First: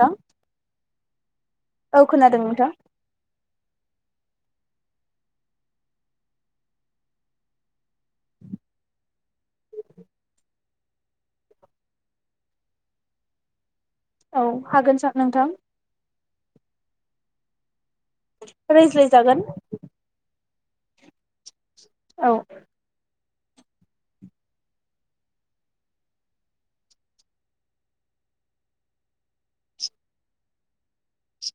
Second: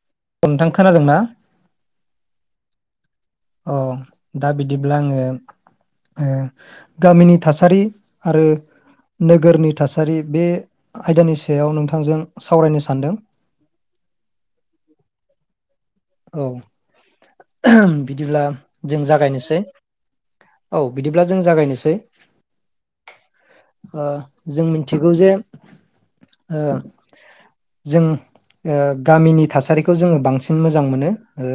हो नोंथां खोनादोंना [inaudible] औ खोनादों नोंथां अ दा बिदिब्ला आङो ओ गामिनि थासारि आरो नोगोरनि थासारि बे आयदानि सायाव नोंथांजों सावरायनो सानदों। औ हागोन सार नोंथां। औ बिदिब्ला जों रायज्लायजागोन जागायनोसै औ बिदिब्ला जों जागायनोसै औ ओ जों मिनथिगौ जे ओ जों ओ गामिनि थासारिखौ जोङो बांसिन मो मोजां मोनो ओ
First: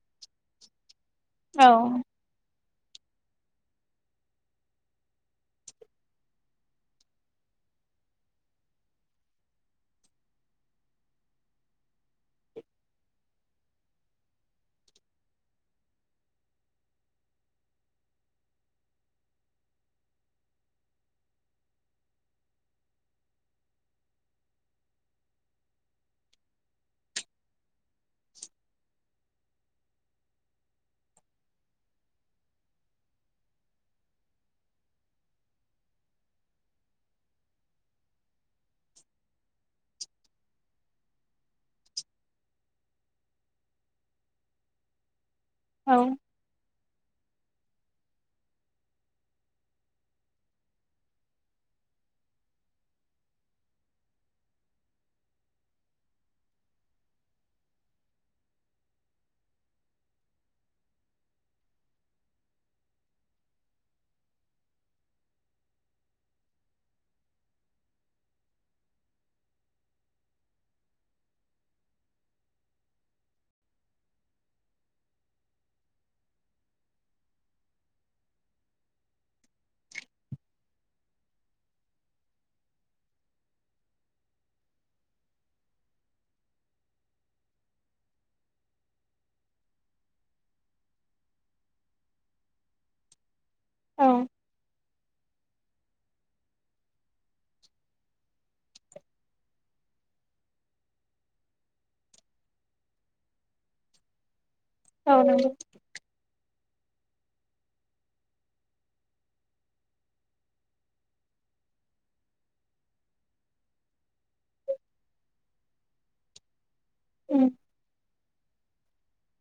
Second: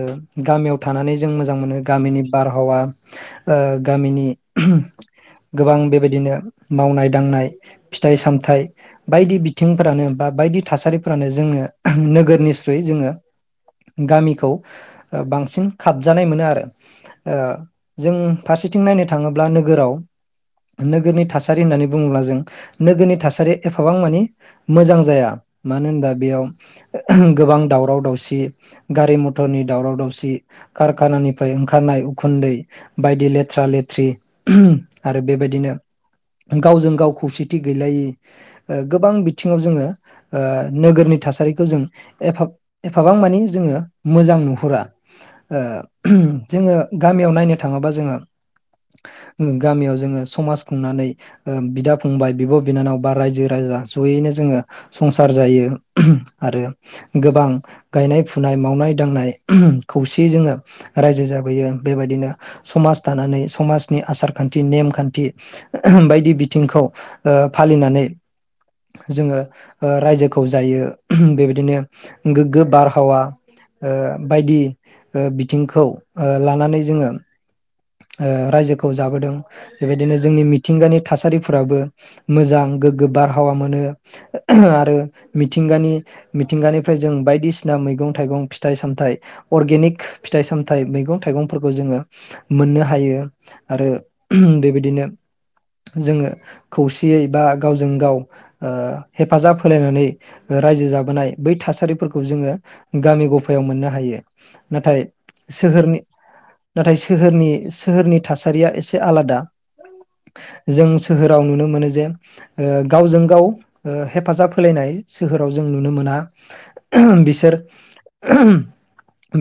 गामियाव थानानै जों मोजां औ मोनो गामिनि बार आबहावा ओ गामिनि गोबां बेबायदिनो मावनाय दांनाय फिथाइ सामथाइ बायदि बिथिंफोरानो बा बायदि थासारिफोरानो जोङो नोगोरनिस्रुयै जोङो गामिखौ ओ बांसिन खाबजानाय मोनो आरो ओ जों फारसेथिं नायनो थाङोब्ला नोगोराव नोगोरनि थासारि होननानै बुङोब्ला जों नोगोरनि थासारिया एफाबां मानि मोजां जाया मानो होनबा बेयाव गोबां दावराव दावसि गारि मटरनि दावराव दावसि कारखानानिफ्राय ओंखारनाय उखुन्दै बायदि लेथ्रा लेथ्रि आरो बेबायदिनो गावजों गाव खौसेथि गैलायि ओ गोबां बिथिङाव जोङो ओ नोगोरनि थासारिखौ जों एफा एफाबां मानि जोङो मोजां नुहुरा ओ औ जोङो गामियाव नायनो थाङोबा जोङो गामियाव जोङो समाज खुंनानै ओ बिदा फंबाय बिब' बिनानाव बा रायजो राजा जयैनो जोङो संसार जायो आरो गोबां गायनाय फुनाय मावनाय दांनाय खौसेयै जोङो रायजो जाबोयो बेबायदिनो समाज दानानै समाजनि आसार खान्थि नेमखान्थि बायदि बिथिंखौ ओ फालिनानै जोङो ओ रायजोखौ जायो बेबायदिनो गोग्गो बार हावा ओ बायदि ओ बिथिंखौ ओ लानानै जोङो ओ रायजोखौ जाबोदों बेबायदिनो जोंनि मिथिंगानि थासारिफोराबो मोजां गोग्गो बारहावा मोनो आरो मिथिंगानि मिथिंगानिफ्राय जों बायदिसिना मैगं थाइगं फिथाइ सामथाइ अर्गेनिक फिथाइ सामथाइ मैगं थाइगंफोरखौ जोङो मोननो हायो। आरो औ बेबायदिनो। जोङो खौसेयै बा गावजों गाव ओ हेफाजाब होलायनानै रायजो जाबोनाय बै थासारिफोरखौ जोङो गामि गफायाव मोननो हायो। नाथाय औ नंगौ सोहोरनि। नाथाय सोहोरनि सोहोरनि थासारिया एसे आलादा जों सोहोराव नुनो मोनो जे ओ गावजों गाव ओ हेफाजाब होलायनाय सोहोराव जों नुनो मोना। उम बिसोर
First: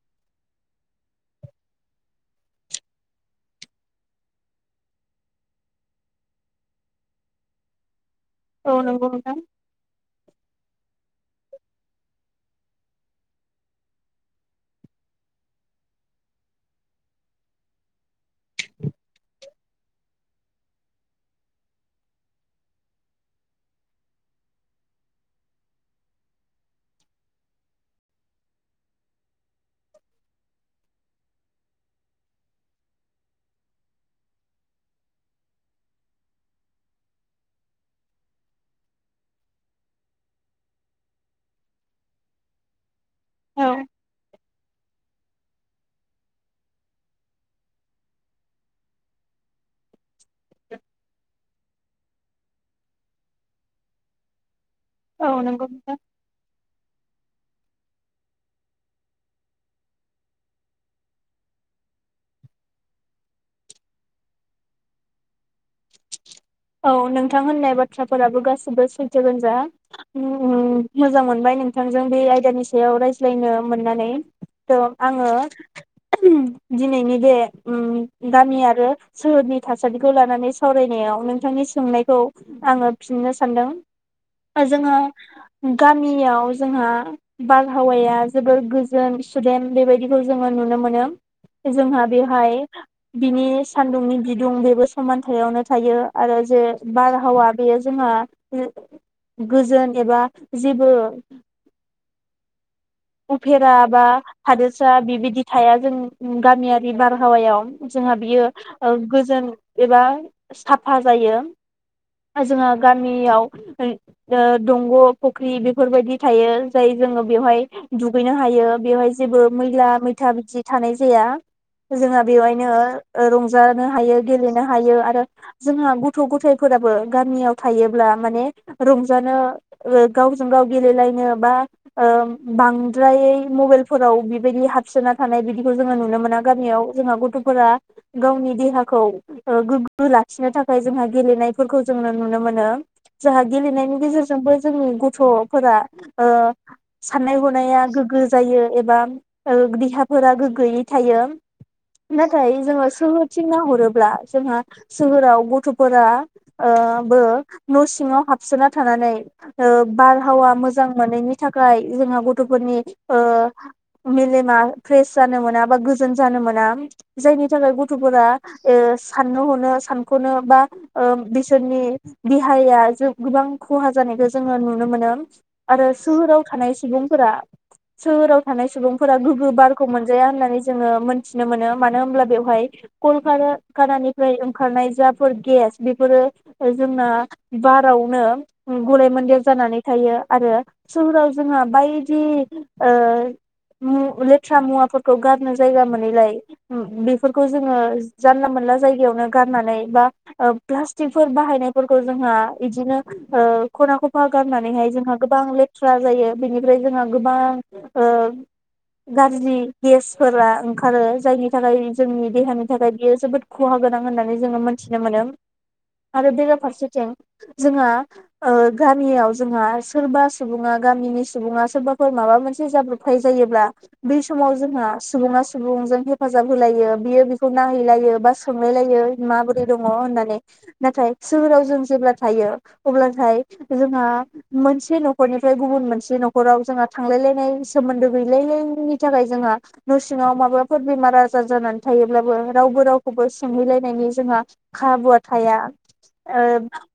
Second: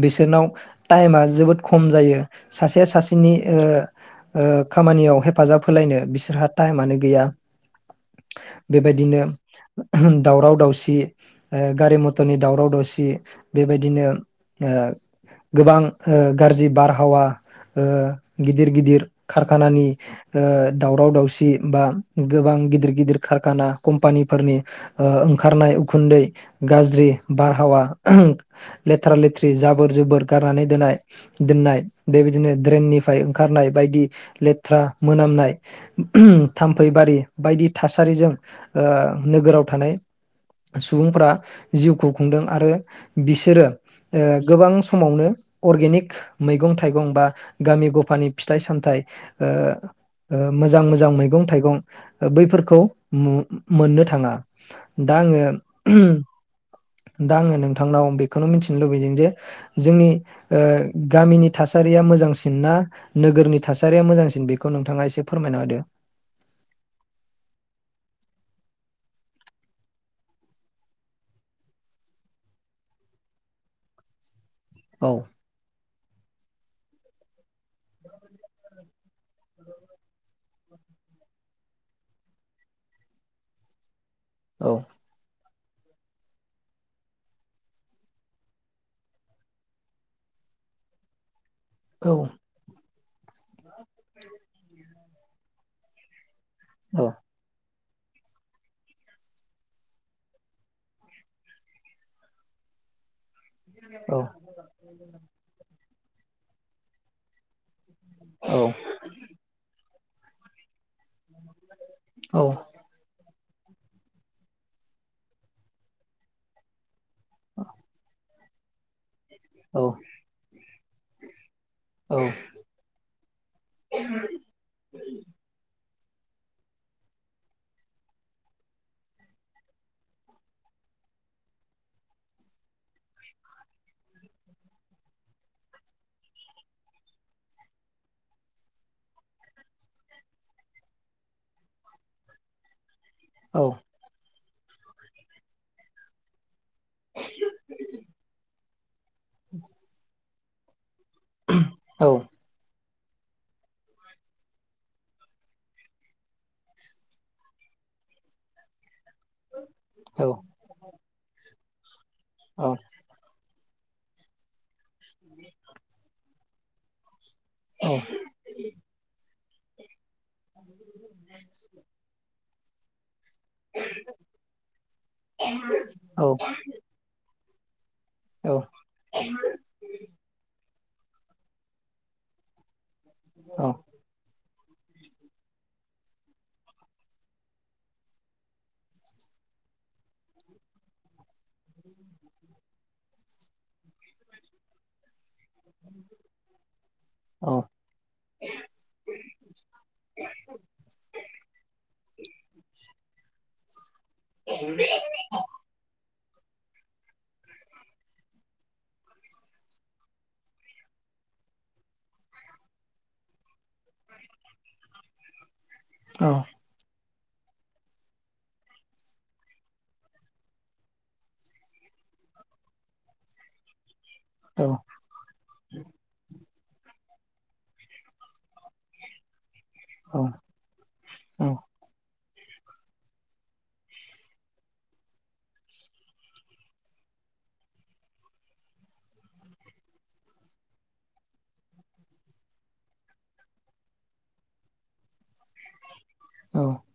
बिसोरनाव टाइमा जोबोद खम जायो। सासेया सासेनि ओ -ओ- खामानियाव हेफाजाब होलायनो बिसोरहा टाइमानो गैया। औ नंगौ बेबायदिनो नोंथां दावराव दावसि। ओ गारि मथरनि दावराव दावसि बेबायदिनो ओ गोबां ओ गाज्रि बार बारहावा ओ गिदिर गिदिर कारखानानि ओ दावराव दावसि बा गोबां गिदिर गिदिर कारखाना कम्पानिफोरनि ओ ओंखारनाय उखुन्दै गाज्रि बारहावा लेथ्रा लेथ्रि जाबोर जोबोर गारनानै दोननाय दोननाय। बेबायदिनो ड्रेननिफ्राय ओंखारनाय बायदि लेथ्रा मोनामनाय थाम्फैबारि बायदि थासारिजों ओ नोगोराव थानाय सुबुंफोरारा जिउखौ खुंदों आरो। बिसोरो औ ओ गोबां समावनो। अर्गेनिक मैगं थ। थाइगं बा गामि गफानि फिथाइ सामथाइ ओ ओ मोजां मोजां मैगं थाइगं बैफोरखौ मो मोननो थाङा। दा आङो औ नंगौ नोंथां दा आङो नों। नोंथांनाव आ बेखौनो मिथिनो लुबैदों जे जोंनि ओ गामिनि। थासारिया मोजांसिन ना नोगोरनि थासारिया मोजांसिन बेखौ नोंथाङा एसे फोरमायना होदो। औ नोंथां होननाय बाथ्राफोराबो गासिबो सैथोगो जा उम मोजां मोनबाय नोंथांजों बे आयदानि सायाव रायज्लायनो मोननानै। थ' औ आङो। दिनैनि बे उम गामि आरो सोहोरनि थासारिखौ लानानै सावरायनायाव नों। बिथांनि सोंनायखौ आङो फिननो सानदों। आ औ जोङो। गामियाव जोंहा बारहावाया जोबोर गोजोन सुदेम बेबायदिखौ जोङो नुनो मोनो। जोंहा औ बे हाय। बिनि सान्दुंनि बिदुं बेबो समानथायावनो थायो। आरो। बे बार हावा बेयो। जोंहा गोजोन एबा जेबो। उफेरा बा हादोरसा बिबायदि थाया जों। गामियारि बारहावायाव। जोंहा बियो औ ओ गोजोन। एबा साफा जायो। जोंहा गामियाव। ओ दंग' फुख्रि बेफोरबायदि थायो जाय। जोङो बेवहाय। नो हायो बेवहाय। जेबो औ मैला मैथा बिदि। थानाय जाया। जोंहा बेवहायनो रंजानो हायो गेलेनो हायो आरो जोंहा। गथ' गथायाइफोराबो गामियाव थायोब्ला माने रंजानो गावजों गाव गेलेलायनो बा ओ। बांद्रायै मबाइलफोराव बेबायदि हाबसोना थानाय बिदिखौ जोङो नुनो मोना गामियाव जोंहा गथ'फोरा गावनि देहाखौ ओ गोग्गो लाखिनो थाखाय जोंहा गेलेनायफोरखौ जोङो नुनो मोनो। जोंहा गेलेनायनि गेजेरजोंबो। जोंनि गथ'फोरा। साननाय हनाया गोग्गो जायो एबा। देहाफोरा गो गोयै। थायो औ नाथाय जोङो। सोहोरथिं नाहरोब्ला जोंहा सोहोराव गथ'फोरा ओ बो न' सिङाव हाबसोना थानानै। ओ औ बारहावा मोजां। मोनैनि थाखाय। जोंहा औ गथ'फोरनि ओ। मेलेमा। फ्रेस जानो मोना बा गोजोन जानो मोन नाम जायनि थाखाय गथ'फोरा ओ सा नोंनो हनो सानख'नो बा ओ बिसोरनि बि हाया जोब गोबां खहा जानायखौ जोङो नुनो मोनो आरो सोहोराव थानाय फ्रा सोहोराव थानाय सुबुंफोरा गोग्गो बारखौ मोनजाया होननानै जोङो मोनथिनो मोनो मानो होनोमब्ला बेवहाय कलका कानानिफ्राय ओं ओंखारनाय जाफोर गेस बेफोरो जोंना बारावनो गलाय मोन्देर जानानै थायो आरो सोहोराव जोंहा बायदि ओ मु लेथ्रा मुवाफोरखौ गारनो जायगा मोनैलाय उम बेफोरखौ जोङो जानला मोनला जायगायावनो गारनानै बा ओ प्लास्टिकफोर बाहायनायफोरखौ जोंहा इदिनो ओ। खना खफा गारनानैहाय जोंहा गोबां लेथ्रा जायो। बेनिफ्राय जोंहा गोबां ओ गाज्रि गेसफोरा ओंखारो जायनि थाखाय जोंनि देहानि थाखाय बियो जोबोद खहा गोनां होननानै जोङो मोनथिनो मोनो। आरो बेरा फारसेथिं जोंहा ओ गामियाव जोंहा सोरबा सुबुङा गामिनि सुबुङा सोरबाफोर माबा मोनसे जाब्रबथाय जायोब्ला बै समाव जोंहा सुबुङा सुबुंजों हेफाजाब होलायो बियो बिखौ नाहैलायो बा सोंलायलायो माबोरै दङ होननानै नाथाय सोहोराव जों जेब्ला थायो अब्लाथाय जोंहा मोनसे न'खरनिफ्राय गुबुन मोनसे न' खराव जोंहा थांलायलायनाय सोमोन्दो गैलायलायिनि थाखाय जोंहा न' सिङाव माबाफोर बेमार आजार जानानै थायोब्लाबो रावबो रावखौबो सोंहैलायनायनि जोंहा खाबुआ थाया। ओ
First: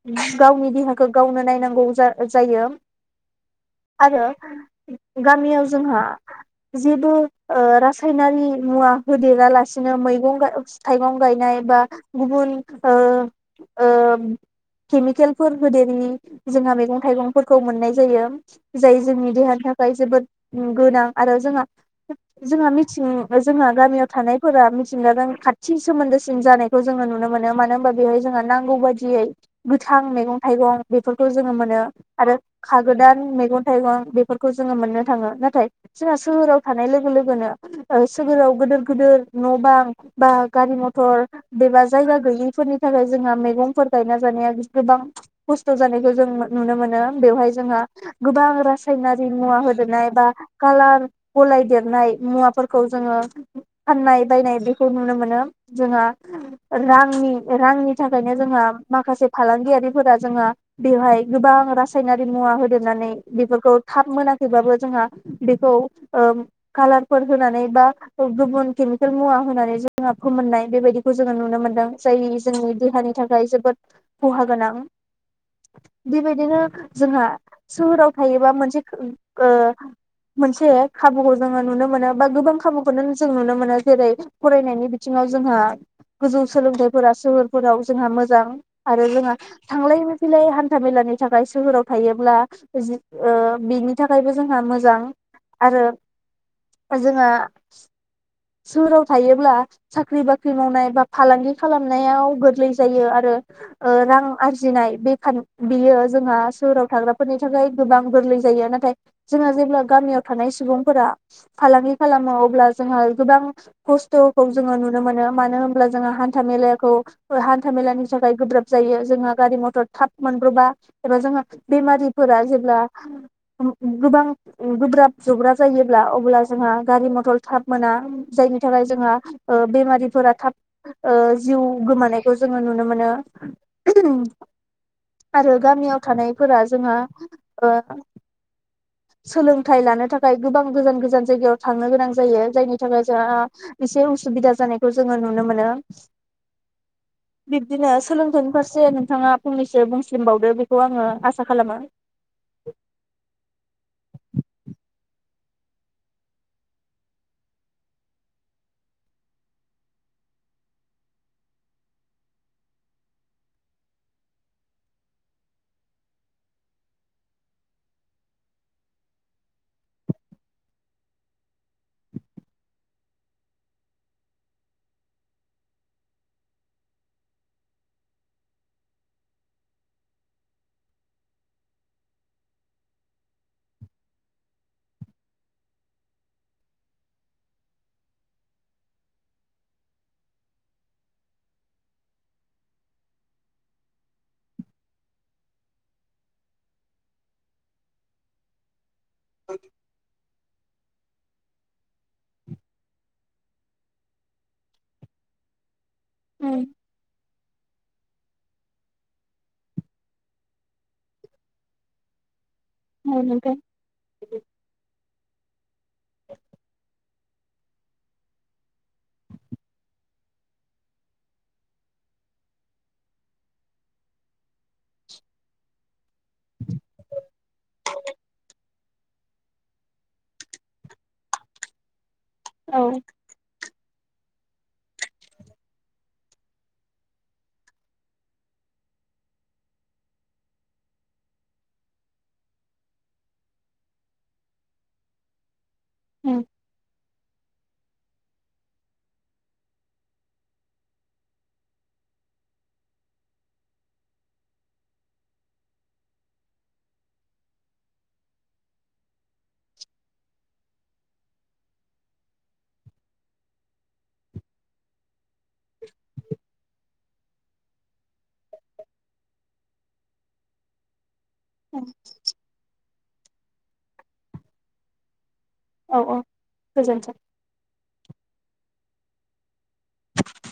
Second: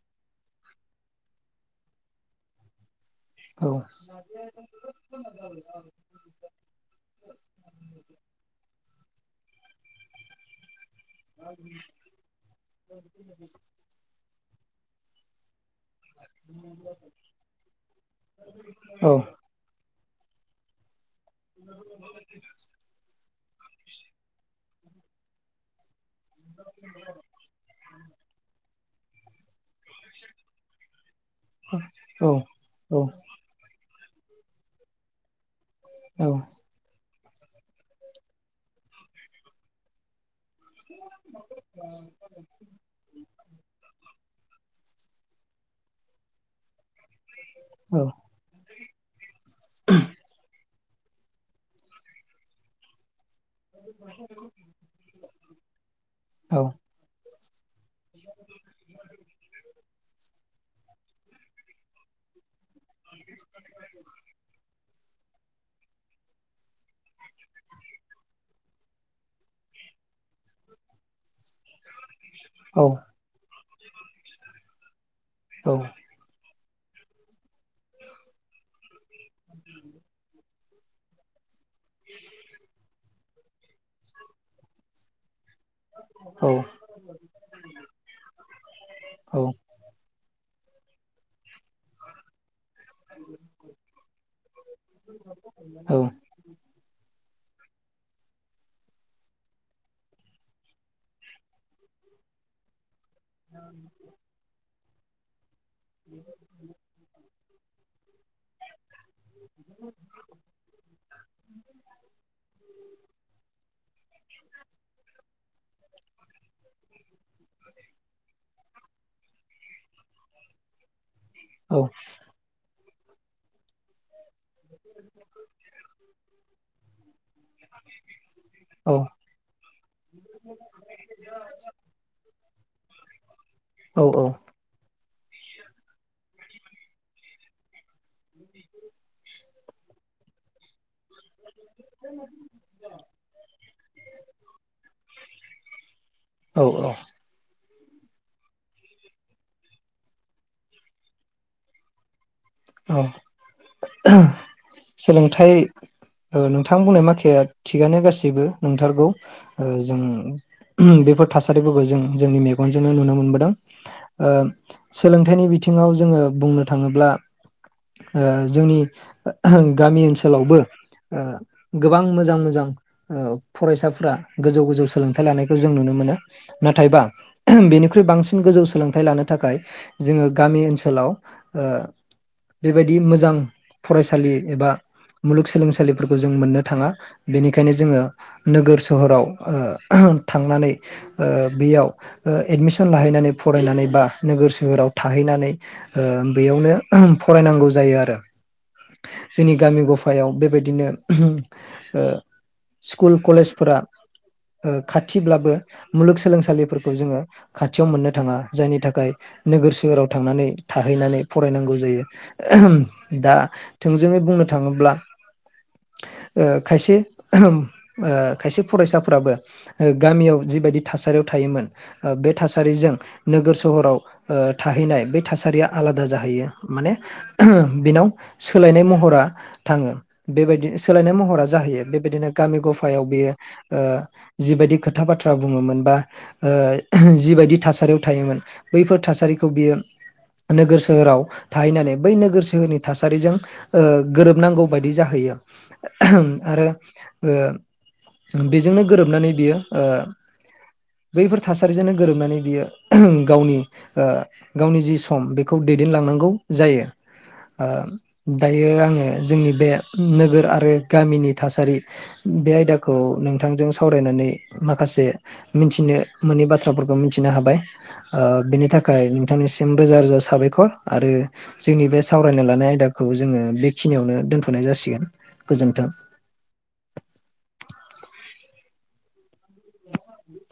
उम गावनि देहाखो गावनो नायनांगौ जा जायो। आरो गामियाव जोंहा जेबो ओ रासायनारि मुवा होदेरा लासिनो मैगं गा थाइगं गायनाय बा गुबुन ओ ओ केमिकेलफोर होदेरनि जोंहा मैगं थाइगंफोरखौ मोननाय जायो। जायो जोंनि देहानि थाख खाय जोबोद उम गोनां। आरो जोंहा जोंहा मिथिं जोंहा गामियाव थानायफोरा मिथिंगाजों खाथि सोमोन्दोसिम जानायखौ जोङो नुनो मोनो मानो होनबा बेवहाय जोंहा नांगौ बादि दियै गोथां मैगं थाइगं बेफोरखौ जोङो मोनो आरो खागोदान मैगं गं बेफोरखौ जोङो मोननो थाङो नाथाय जोंहा सोहोराव थानाय लोगो लो गोनो ओ सोहोराव गोदोर गोदोर न' बां बा गारि मथर एबा जायगा गैयैफोरनि थाखाय जोंहा मैगंफोर गायना जानाय गोबां खस्थ' जानायखौ जों नुनो मोनो। बेवहाय जोंहा रासायनारि मुवा होदेरनाय बा कालार गलायदेरनाय मुवाफोरखौ जोङो फाननाय बायनाय बेखौ नुनो मोनो जोंहा रांनि रांनि थाखायनो जोंहा माखासे फालांगियारि फोरा जोङा बेवहाय गोबां रासायनारि मुवा होदेरनानै बेफोरखौ थाब मोनाखैबाबो जोंहा बेखौ ओ कालारफोर होनानै बा गुबुन केमिकेल मुवा होनानै जोंहा फोमोननाय बेबायदिखौ जोङो नुनो मोनो। दों जाय जोंनि देहानि थाखाय जोबोद खहा गोनां। बेबायदिनो जोंहा सोहोराव थायोबा मोनसे ओ मोनसे खाबु हो जोङो नुनो मोनो बा गोबां खाबुखौनो जों नुनो मोनो जेरै फरायनायनि बिथिङाव जोंहा गोजौ सोलोंथाइफोरा सोहोरफोराव जोंहा मोजां आरो जोंहा थांलाय फैलाय हान था मेलानि थाखाय सोहोराव थायोब्ला ओ बिनि थाखायबो जोंहा मोजां आरो औ जोंङो [inaudible] सोहोराव थायोब्ला साख्रि बाख्रि मावनाय बा फालांगि खालामनायाव गोरलै जायो आरो। ओ रां आरजिनाय [unintelligible] बियो जोंहा सोहोराव थाग्राफोरनि थाखाय गोबां गोरलै जायो नाथाय जोंहा जेब्ला गामियाव थानाय सुबुंफोरा फालांगि खालामो अब्ला जोंहा गोबां खस्थ'खौ जोङो नुनो मोनो मानो होनब्ला जोंहा हान्था मेलाखौ हान्था मेलानि थाखाय गोब्राब जायो जोंहा गारि मथर थाब मोनब्र'बा। एबा जोंहा औ बेमारिफोरा जेब्ला गोबां गोब्राब जुब्राब जायोब्ला अब्ला जोंहा गारि मथर थाब मोना जायनि थाखाय जोंहा ओ बेमारिफोरा थाब ओ जिउ गोमानायखौ जों ओ नुनो मोनो। औ औ। आरो गामियाव थानायफोरा जोंहा ओ सोलोंथाइ लानो थाख खाय गोबां गोजान गोजा जान जायगायाव थांनो गोनां जायो जायनि थाखाय एसे उसुबिदा जानायखौ जोङो नुनो मोनो बि दिनो सोलोंथाइनि फारसे नोंथाङा फंनैसो बुंसलिमबावदो बेखौ आङो आसा खालामो औ सोलोंथाइ ओ नोंथां बुंनाय माखाया थिगानो गासैबो नंथारगौ ओ जों बेफोर थासारिफोरखौ जों जोंनि मेगनजोंनो नुनो मोनबोदों ओ सोलोंथाइनि बिथिङाव जोङो बुंनो थाङोब्ला ओ जोंनि गामि ओनसोलावबो ओ गोबां मोजां मोजां फरायसाफोरा गोजौ गोजौ सोलोंथाइ लानायखौ जों नुनो मोनो नाथायबा बेनिख्रुइ बांसिन गोजौ सोलोंथाइ लानो थाखाय जोङो गामि ओनसोलाव ओ बेबायदि मोजां फरायसालि एबा मुलुगसोलोंसालिफोरखौ जों मोननो थाङा बेनिखायनो जोङो नोगोर सोहोराव ओ थांनानै ओ बेयाव एडमिसन लाहैनानै फरायनानै बा नोगोर सोहोराव थाहैनानै ओ बेयावनो फरायनांगौ जायो आरो जोंनि गामि गफायाव बेबाय दिनो ओ स्कुल कलेजफोरा ओ खाथिब्लाबो औ मुलुगसोलोंसालिफोरखौ जोङो खा थियाव मोननो थाङा जायनि थाखाय नोगोर सोहोराव थांनानै थाहैनानै फरायनांगौ जायो दा नोंथां थोंजोङै बुंनो थाङोब्ला ओ खायसे ओ खायसे फरायसाफ्राबो ओ गामियाव जिबायदि थासारियाव थायोमोन ओ बे थासारिजों नोगोर सहराव ओ थाहैनाय बे थासारिया आलादा जाहैयो माने बिनाव सोलायनाय महरा थाङो बेबायदि सोलायनाय महरा जाहैयो बेबायदिनो गामि औ गफायाव बियो ओ जिबायदि खोथा बाथ्रा बुङोमोन बा ओ जिबायदि थासारियाव थायोमोन बैफोर थासारिखौ बियो नोगोर सोहोराव थाहैनानै बै नोगोर सोहोरनि थासारिजों ओ गोरोबनांगौ बायदि जाहैयो आरो ओ बेजोंनो गोरोबनानै बियो ओ बैफोर थासारिजोंनो गोरोबनानै बियो गावनि ओ गावनि जि सम बेखौ दैदेनलांनांगौ जायो ओ दायो आङो जोंनि बे नोगोर आरो गामिनि थासारि बे आयदाखौ नोंथांजों सावरायनानै माखासे मिथिनो मोनै बाथ्राफोरखौ मि मिथिनो हाबाय ओ बेनि थाखाय नोंथांनिसिम रोजा रोजा साबायखर आरो। जोंनि बे सावरायना लानाय आयदा खौ जोङो बेखिनियावनो दोनथ'नाय जासिगोन। गोजोन्थों। औ औ गोजोनथों। [inaudible]